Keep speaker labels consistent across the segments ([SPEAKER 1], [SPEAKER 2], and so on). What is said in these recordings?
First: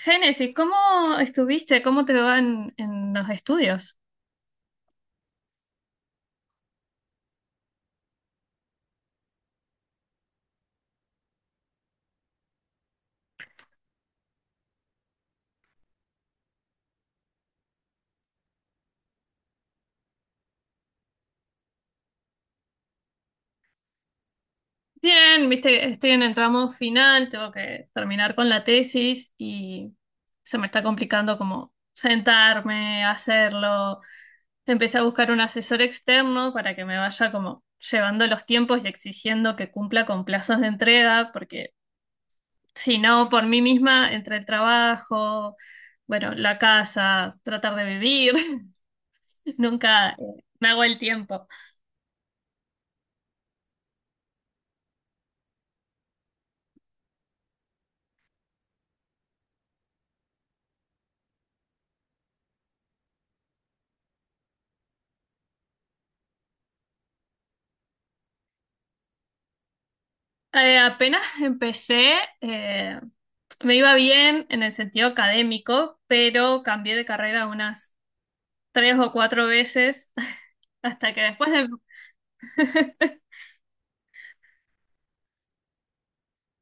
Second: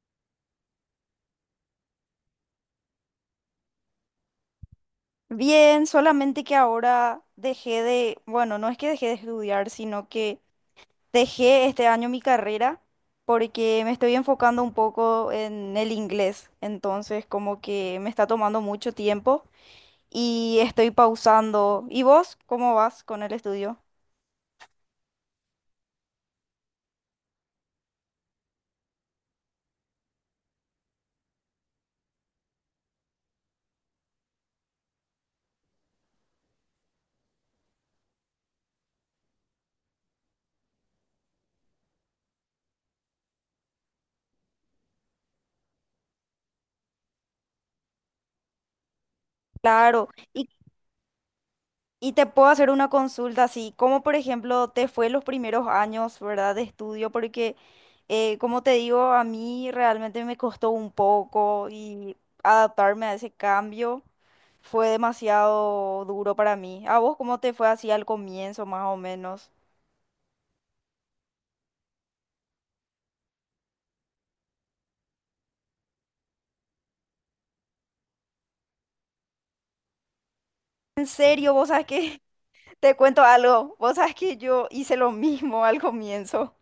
[SPEAKER 1] Génesis, ¿cómo estuviste? ¿Cómo te va en los estudios?
[SPEAKER 2] Bien, solamente que ahora bueno, no es que dejé de estudiar, sino que dejé este año mi carrera porque me estoy enfocando un poco en el inglés, entonces como que me está tomando mucho tiempo y estoy pausando. ¿Y vos cómo vas con el estudio?
[SPEAKER 1] Bien, viste, estoy en el tramo final, tengo que terminar con la tesis y se me está complicando como sentarme, hacerlo. Empecé a buscar un asesor externo para que me vaya como llevando los tiempos y exigiendo que cumpla con plazos de entrega, porque si no, por mí misma, entre el trabajo, bueno, la casa, tratar de vivir,
[SPEAKER 2] Claro,
[SPEAKER 1] nunca
[SPEAKER 2] y
[SPEAKER 1] me hago el tiempo.
[SPEAKER 2] Y te puedo hacer una consulta así, como por ejemplo te fue los primeros años, ¿verdad? De estudio, porque como te digo, a mí realmente me costó un poco y adaptarme a ese cambio fue demasiado duro para mí. ¿A vos cómo te fue así al comienzo, más o menos?
[SPEAKER 1] Apenas empecé, eh, me iba bien en el sentido académico, pero cambié de carrera unas tres o cuatro veces
[SPEAKER 2] En
[SPEAKER 1] hasta que después
[SPEAKER 2] serio,
[SPEAKER 1] de...
[SPEAKER 2] vos sabés que te cuento algo, vos sabés que yo hice lo mismo al comienzo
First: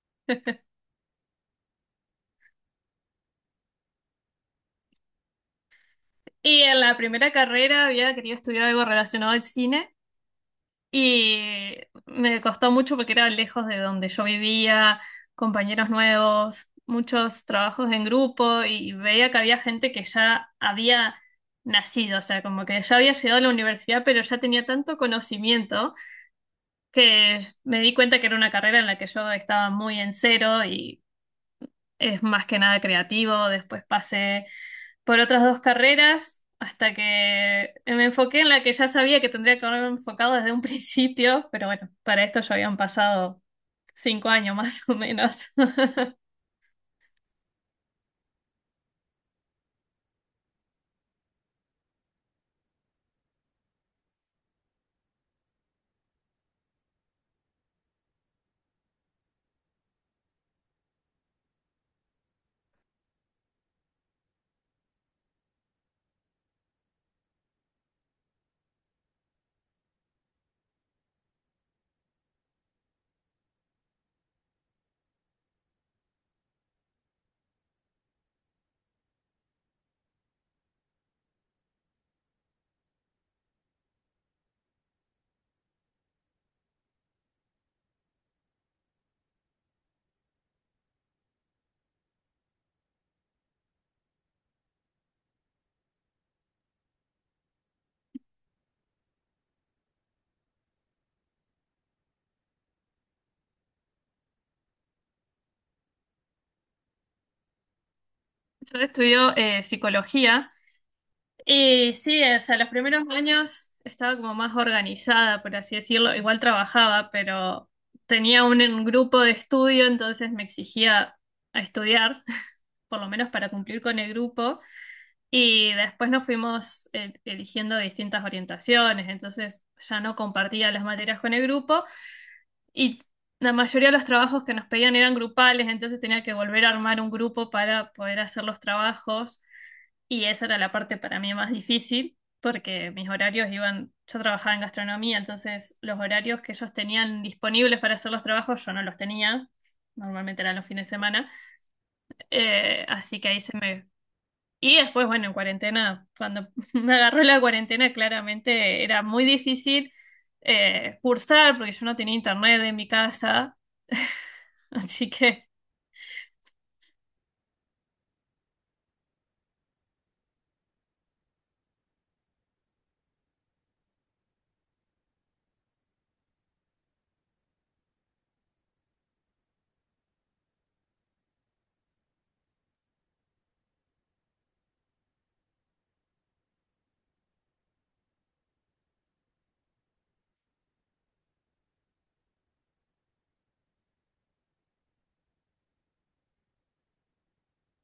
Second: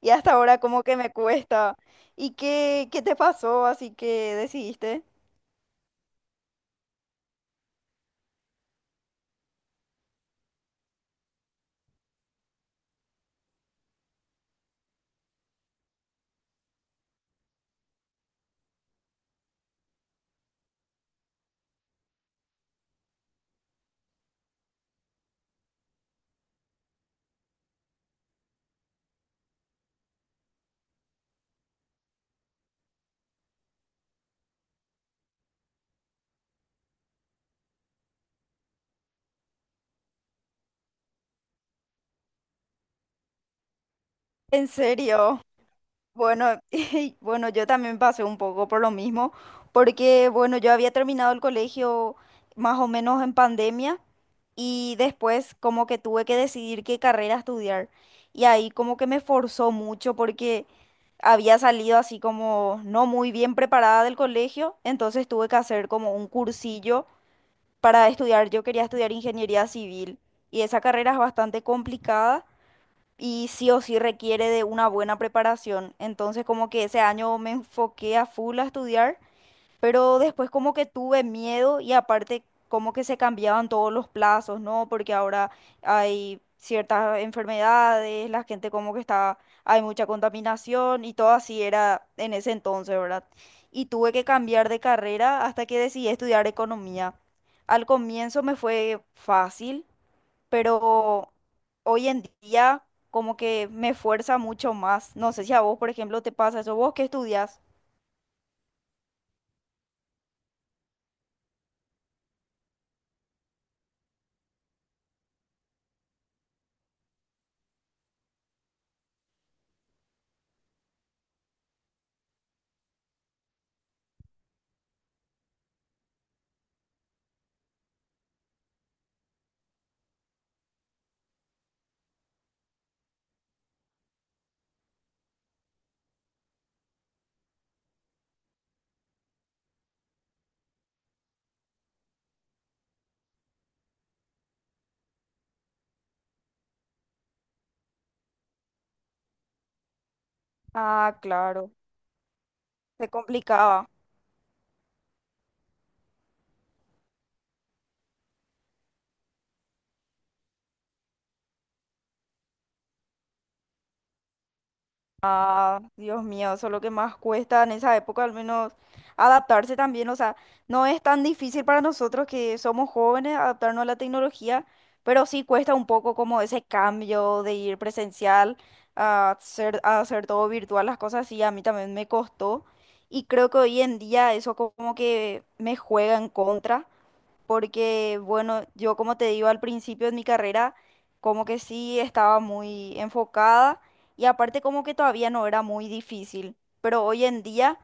[SPEAKER 2] y hasta ahora como que me cuesta. ¿Y qué te pasó? Así que decidiste.
[SPEAKER 1] Y en la primera carrera había querido estudiar algo relacionado al cine y me costó mucho porque era lejos de donde yo vivía, compañeros nuevos, muchos trabajos en grupo y veía que había gente que ya había nacido, o sea, como que ya había llegado a la universidad, pero ya tenía tanto conocimiento que me di cuenta que era una carrera en la que yo estaba muy en cero y es más que nada creativo. Después pasé por otras dos carreras hasta que me enfoqué en la que ya sabía que tendría que haberme enfocado desde un principio, pero bueno, para esto ya habían pasado 5 años
[SPEAKER 2] En
[SPEAKER 1] más o
[SPEAKER 2] serio.
[SPEAKER 1] menos.
[SPEAKER 2] Bueno, y bueno, yo también pasé un poco por lo mismo, porque bueno, yo había terminado el colegio más o menos en pandemia y después como que tuve que decidir qué carrera estudiar, y ahí como que me forzó mucho porque había salido así como no muy bien preparada del colegio, entonces tuve que hacer como un cursillo para estudiar. Yo quería estudiar ingeniería civil y esa carrera es bastante complicada y sí o sí requiere de una buena preparación. Entonces como que ese año me enfoqué a full a estudiar, pero después como que tuve miedo, y aparte como que se cambiaban todos los plazos, ¿no? Porque ahora hay ciertas enfermedades, la gente como que está, hay mucha contaminación y todo así era en ese entonces, ¿verdad? Y tuve que cambiar de carrera hasta que decidí estudiar economía. Al comienzo me fue fácil, pero hoy en día como que me fuerza mucho más. No sé si a vos, por ejemplo, te pasa eso. ¿Vos qué estudias?
[SPEAKER 1] Yo estudio psicología. Y sí, o sea, los primeros años estaba como más organizada, por así decirlo. Igual trabajaba, pero tenía un grupo de estudio, entonces me exigía a estudiar, por lo menos para cumplir con el grupo. Y después nos fuimos eligiendo distintas orientaciones, entonces ya no compartía las materias con el grupo y la mayoría de los trabajos que nos pedían eran grupales, entonces tenía que volver a armar un grupo para poder hacer los trabajos. Y esa era la parte para mí más difícil, porque mis horarios iban, yo trabajaba en gastronomía, entonces los horarios que ellos tenían disponibles para hacer los trabajos yo no los tenía, normalmente eran los fines de
[SPEAKER 2] Ah,
[SPEAKER 1] semana.
[SPEAKER 2] claro, se
[SPEAKER 1] Así que ahí se me,
[SPEAKER 2] complicaba.
[SPEAKER 1] y después, bueno, en cuarentena, cuando me agarró la cuarentena, claramente era muy difícil cursar porque yo no tenía internet en mi casa. Así que
[SPEAKER 2] Ah, Dios mío, eso es lo que más cuesta en esa época, al menos adaptarse también. O sea, no es tan difícil para nosotros que somos jóvenes adaptarnos a la tecnología, pero sí cuesta un poco como ese cambio de ir presencial a hacer todo virtual, las cosas así. A mí también me costó. Y creo que hoy en día eso como que me juega en contra, porque bueno, yo como te digo, al principio de mi carrera como que sí estaba muy enfocada, y aparte como que todavía no era muy difícil, pero hoy en día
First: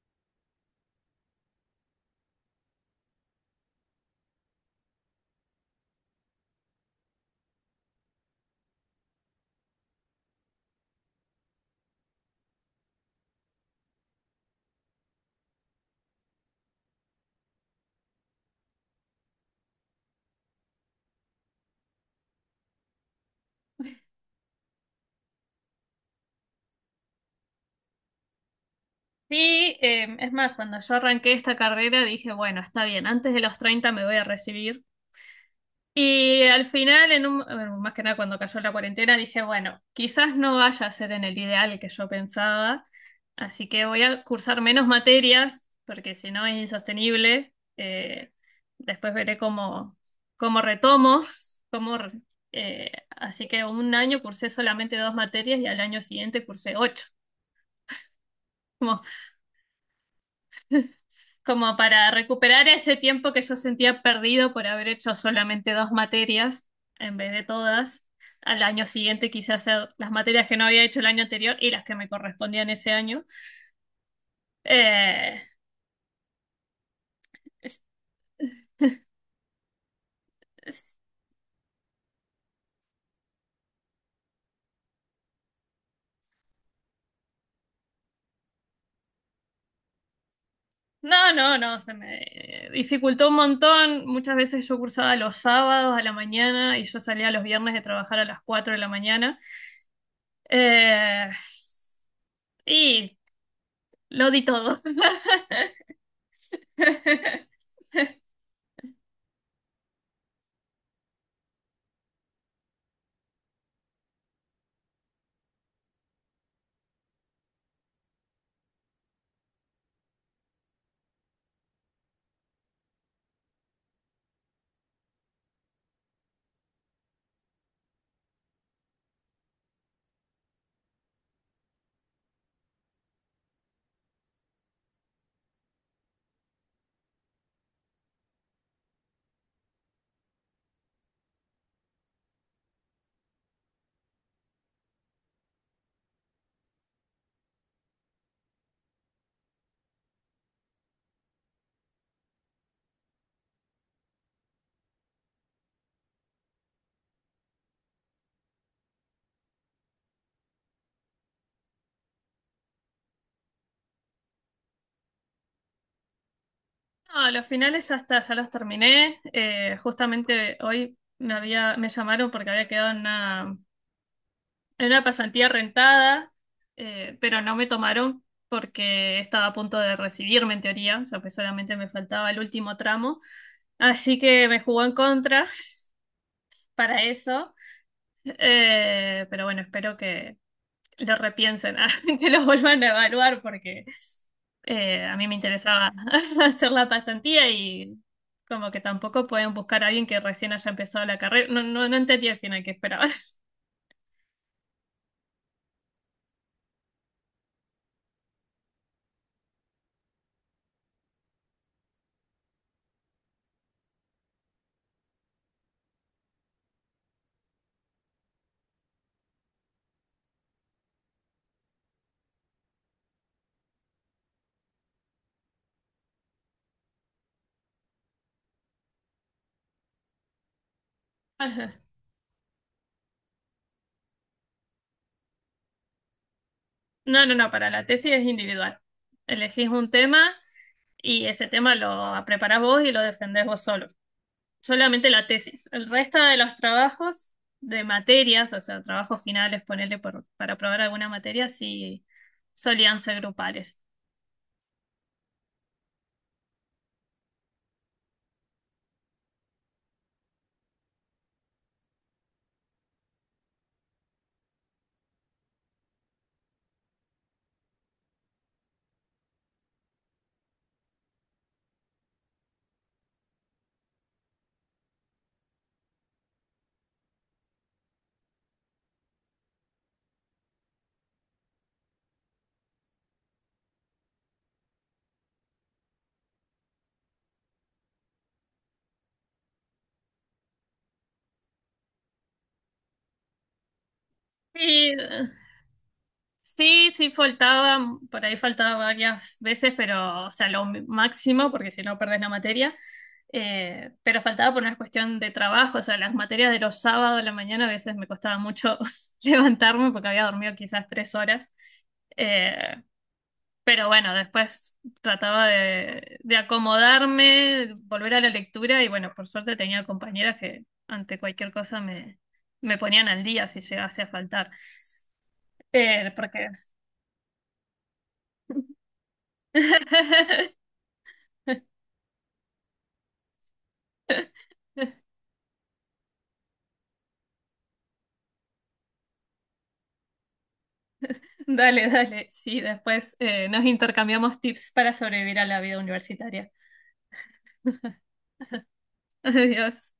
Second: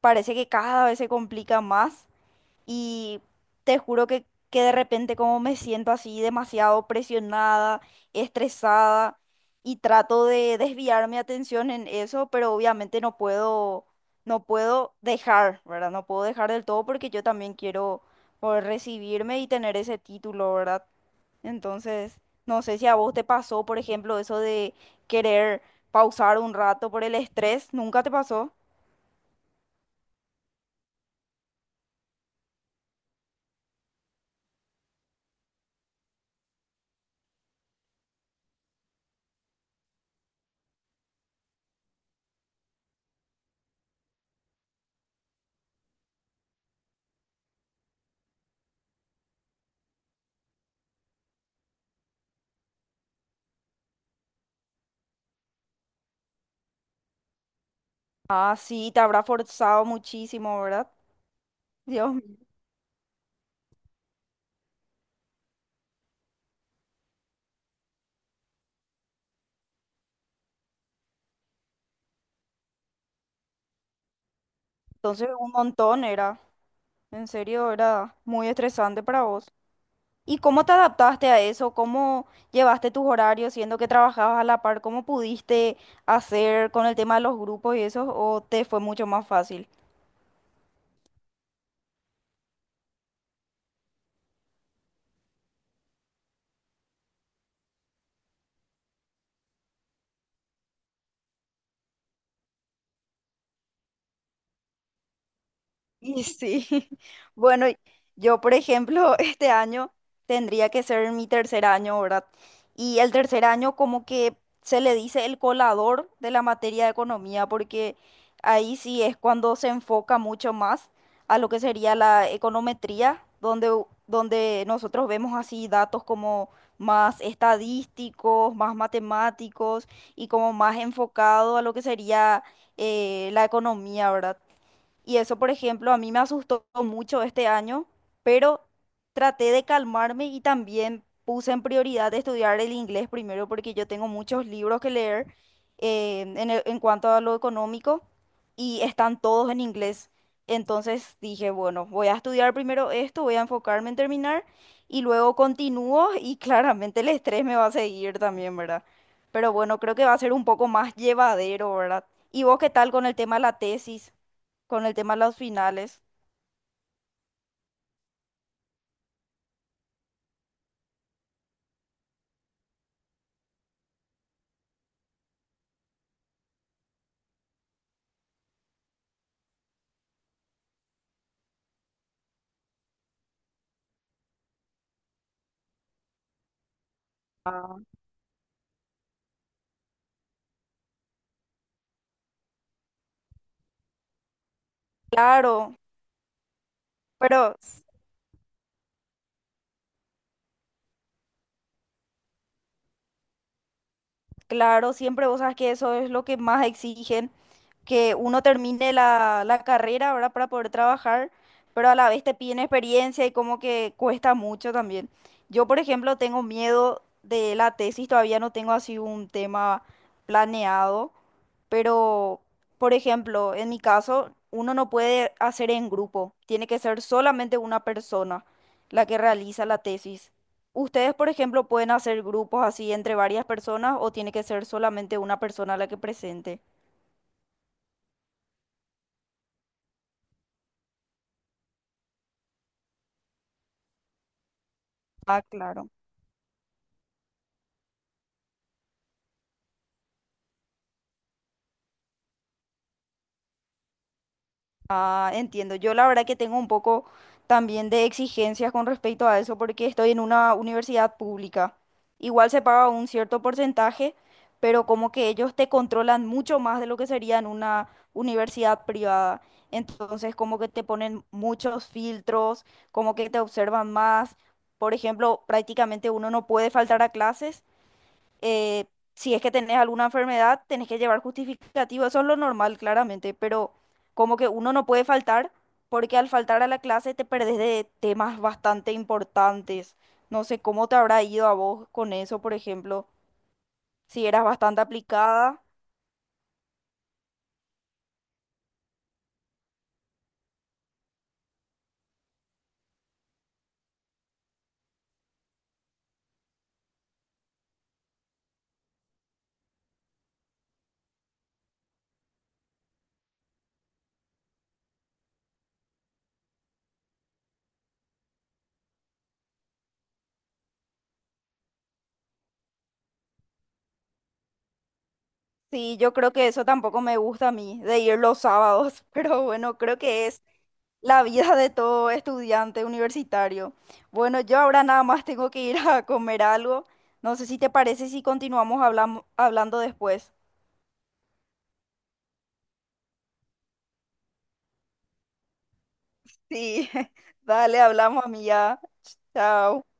[SPEAKER 2] parece que cada vez se complica más, y te juro que de repente como me siento así demasiado presionada, estresada, y trato de desviar mi atención en eso, pero obviamente no puedo, no puedo dejar, ¿verdad? No puedo dejar del todo, porque yo también quiero poder recibirme y tener ese título, ¿verdad? Entonces, no sé si a vos te pasó, por ejemplo, eso de querer pausar un rato por el estrés, ¿nunca te pasó?
[SPEAKER 1] sí, es más, cuando yo arranqué esta carrera dije, bueno, está bien, antes de los 30 me voy a recibir. Y al final, en un, bueno, más que nada cuando cayó la cuarentena, dije, bueno, quizás no vaya a ser en el ideal que yo pensaba, así que voy a cursar menos materias, porque si no es insostenible. Después veré cómo retomo, cómo, re- así que un año cursé solamente dos materias y al año siguiente cursé ocho.
[SPEAKER 2] Ah, sí, te habrá forzado muchísimo, ¿verdad?
[SPEAKER 1] Como para
[SPEAKER 2] Dios.
[SPEAKER 1] recuperar ese tiempo que yo sentía perdido por haber hecho solamente dos materias en vez de todas. Al año siguiente quise hacer las materias que no había hecho el año anterior y las que me correspondían ese año.
[SPEAKER 2] Entonces,
[SPEAKER 1] Eh,
[SPEAKER 2] un montón era, en serio,
[SPEAKER 1] es-
[SPEAKER 2] era muy estresante para vos. ¿Y cómo te
[SPEAKER 1] es-
[SPEAKER 2] adaptaste a eso? ¿Cómo llevaste tus horarios, siendo que trabajabas a la par? ¿Cómo pudiste hacer con el tema de los grupos y eso? ¿O te fue mucho más fácil?
[SPEAKER 1] no, no, no, se me dificultó un montón. Muchas veces yo cursaba los sábados a la mañana y yo salía los viernes de trabajar a las 4 de la mañana. Eh, y lo di todo.
[SPEAKER 2] Y sí, bueno, yo por ejemplo, este año tendría que ser mi tercer año, ¿verdad? Y el tercer año como que se le dice el colador de la materia de economía, porque ahí sí es cuando se enfoca mucho más a lo que sería la econometría, donde, donde nosotros vemos así datos como más estadísticos, más matemáticos y como más enfocado a lo que sería la economía, ¿verdad? Y eso, por ejemplo, a mí me asustó mucho este año, pero traté de calmarme y también puse en prioridad estudiar el inglés primero, porque yo tengo muchos libros que leer en cuanto a lo económico, y están todos en inglés. Entonces dije, bueno, voy a estudiar primero esto, voy a enfocarme en terminar y luego continúo, y claramente el estrés me va a seguir también, ¿verdad? Pero bueno, creo que va a ser un poco más llevadero, ¿verdad? ¿Y vos qué tal con el tema de la tesis? Con el tema de las finales.
[SPEAKER 1] No, los finales ya está, ya los terminé. Justamente hoy me llamaron porque había quedado en una pasantía rentada, pero no me tomaron porque estaba a punto de recibirme en teoría, o sea que solamente me faltaba el último tramo. Así que me jugó en contra para eso.
[SPEAKER 2] Ah.
[SPEAKER 1] Pero bueno, espero que lo repiensen, que lo vuelvan a evaluar porque a mí me
[SPEAKER 2] Claro,
[SPEAKER 1] interesaba hacer la pasantía
[SPEAKER 2] pero s-
[SPEAKER 1] y como que tampoco pueden buscar a alguien que recién haya empezado la carrera. No, no, no entendí al final qué esperaban.
[SPEAKER 2] claro, siempre vos sabes que eso es lo que más exigen, que uno termine la carrera ahora, para poder trabajar, pero a la vez te piden experiencia y como que cuesta mucho también. Yo, por ejemplo, tengo miedo de la tesis, todavía no tengo así un tema planeado, pero, por ejemplo, en mi caso, uno no puede hacer en grupo, tiene que ser solamente una persona la que realiza la tesis. Ustedes, por ejemplo, ¿pueden hacer grupos así entre varias personas o tiene que ser solamente una persona la que presente?
[SPEAKER 1] No, no, no, para la tesis es individual. Elegís un tema y ese tema lo preparás vos y lo defendés vos solo. Solamente la
[SPEAKER 2] Ah,
[SPEAKER 1] tesis. El
[SPEAKER 2] claro.
[SPEAKER 1] resto de los trabajos de materias, o sea, trabajos finales, ponerle para probar alguna materia, sí solían ser grupales.
[SPEAKER 2] Ah, entiendo. Yo la verdad que tengo un poco también de exigencias con respecto a eso, porque estoy en una universidad pública. Igual se paga un cierto porcentaje, pero como que ellos te controlan mucho más de lo que sería en una universidad privada. Entonces, como que te ponen muchos filtros, como que te observan más. Por ejemplo, prácticamente uno no puede faltar a clases, eh, si es que tenés alguna enfermedad, tenés que llevar justificativo, eso es lo normal, claramente, pero como que uno no puede faltar, porque al faltar a la clase te perdés de temas bastante importantes. No sé cómo te habrá ido a vos con eso, por ejemplo, si eras bastante
[SPEAKER 1] Sí,
[SPEAKER 2] aplicada.
[SPEAKER 1] sí, sí, faltaba, por ahí faltaba varias veces, pero, o sea, lo máximo, porque si no perdés la materia, pero faltaba por una cuestión de trabajo, o sea, las materias de los sábados a la mañana a veces me costaba mucho levantarme porque había dormido quizás 3 horas. Eh, pero bueno, después trataba de acomodarme, volver a la lectura y bueno, por suerte tenía compañeras que ante cualquier cosa me, me ponían al día si llegase a faltar.
[SPEAKER 2] Sí, yo creo que
[SPEAKER 1] Porque
[SPEAKER 2] eso tampoco me gusta a mí, de ir los sábados, pero bueno, creo que es la vida de todo estudiante universitario. Bueno, yo ahora nada más tengo que ir a comer algo. No sé si te parece si continuamos hablando después.
[SPEAKER 1] Dale, dale. Sí, después nos intercambiamos tips para sobrevivir a la vida universitaria.
[SPEAKER 2] Sí, dale, hablamos, amiga. Chao.
[SPEAKER 1] Adiós.